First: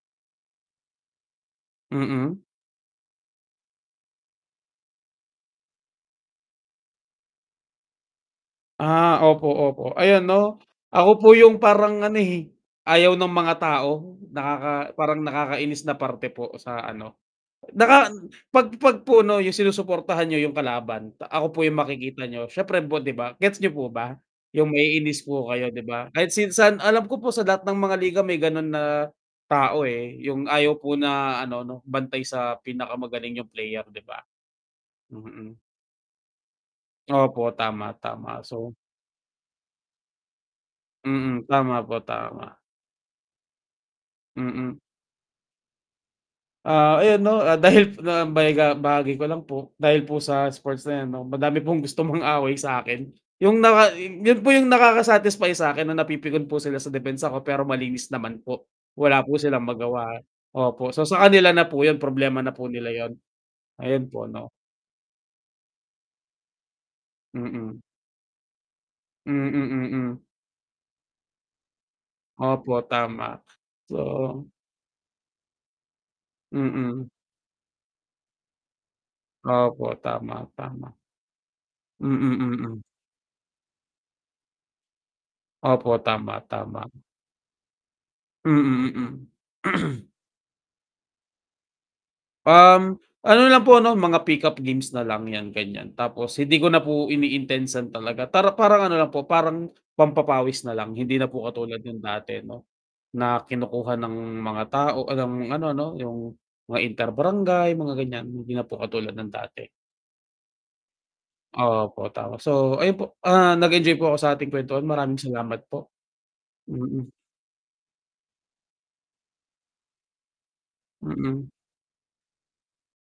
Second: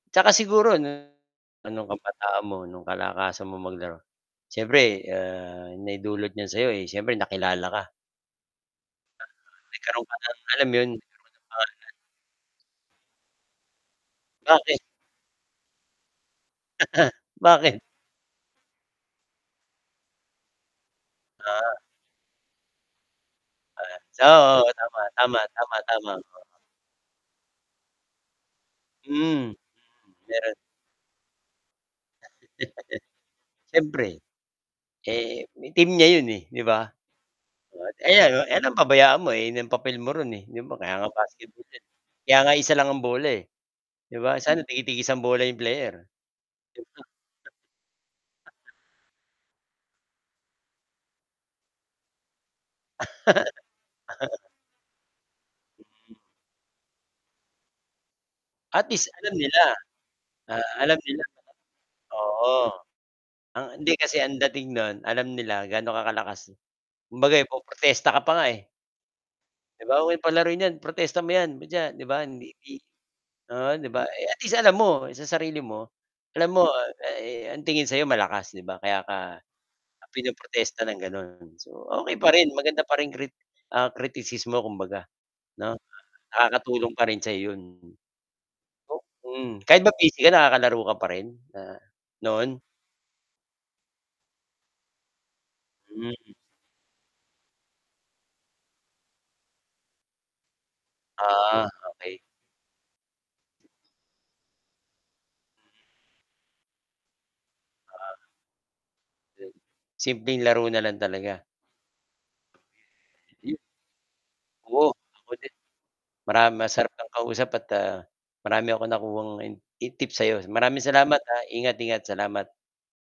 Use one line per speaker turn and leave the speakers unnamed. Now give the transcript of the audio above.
Tsaka siguro, ano ano
Mhm.
kabataan mo no'ng kalakasan mo maglaro? siyempre, ahh, naidulot niyan sa 'yo, siyempre nakilala ka.
Ah,
Nag
opo, opo
nagkaroon ka
ayan
ng
'no,
alam mo yun? ng
ako po yung
pangalan.
parang, ano, eh, ayaw ng mga tao,
Bakit.
nakaka parang nakakainis na parte po sa, ano,
Bakit?
naka pag pag po, 'no, yung sinusuportahan nyo yung kalaban, ako po
Ah.
yung makikita niyo, syempre po 'di ba? Gets niyo po
Ah,
ba
so
yung
oo tama,
maiinis
tama,
po kayo
tama,
'di ba?
tama
Kahit
ka.
si saan alam ko po sa lahat ng mga liga may, ganun, na
Mm,
tao, eh, yung
meron.
ayaw po na, ano-no, bantay sa pinakamagaling yung player 'di ba?
Syempre, Eh,
Mhm.
team niya yon eh, di ba?
Opo, tama
Eh,
tama.
ano, eh,
So
ano pabayaan mo yon na yung papel mo ro'n e, 'di ba kaya nga
Mhm.
basketball
Tama
yan,
po,
kaya nga
tama.
isa lang ang bola, 'di ba? Sana
Mhm.
tigi tig-isa ang bola 'yong player.
Ah, ayun, 'no, dahil bayagha bahagi ko lang po, dahil po sa sports na, ano, madami pong gusto mong away sakin. Yung naka yun po yung nakaka satisfy sakin, na napipikon po sila sa depensa ko, pero malinis naman po.
Atleast
Wala
alam
po
nila,
silang magawa,
ah,
opo,
alam
so,
nila.
sa kanila na po yun problema na
Oo.
po nila yun.
Ah, hindi
Ayun
kasi
po,
ang
'no.
dating no'n alam nila gaano ka kalakas, kumbaga
Mhm.
po-protesta ka pa nga eh.
Mhm,
Di ba wag nyo
mhm.
palaruin yan, protesta mo 'yan pucha, 'di ba? Di
Opo tama,
Oo, 'di ba?
Oo.
Atleast alam mo sa sarili mo, alam mo
Mhm.
ang tingin sa 'yo malakas, 'di ba? Kaya ka
Opo. Tama,
pinoprotesta
tama.
ng, gano'n. so, okey pa
Mhm,
rin
mhm.
maganda pa rin krit kritisismo kumbaga, 'no,
Opo. Tama, tama.
nakakatulong pa rin sayo 'yon.
Mhm,
Mm, kahit ba
mhm,
busy ka, nakakalaro ka pa rin? noon?
Ahm, ano, lang po no, mga pickup games nalang yan, ganyan,
Mm.
tapos hindi ko na po ini-intensan talaga. para parang, ano, lang po parang pampapawis nalang, hindi na po
Ah,
katulad ng
okay.
dati, 'no, na kinukuha ng mga tao ng ano, 'no yung mga inter barangay mga,
Ah.
ganyan, hindi na po katulad ng dati.
Simpleng laro na lang talaga.
Opo tapos, so, ayun po, ah,
Yu
nag enjoy po ako sa ating
Oo
kwentuhan maraming
ako din,
salamat po.
marami masarap
Mhm.
kang kausap at ah, marami akong nakuhang tips sayo, maraming salamat ha,
Mhm.
ingat ingat salamat.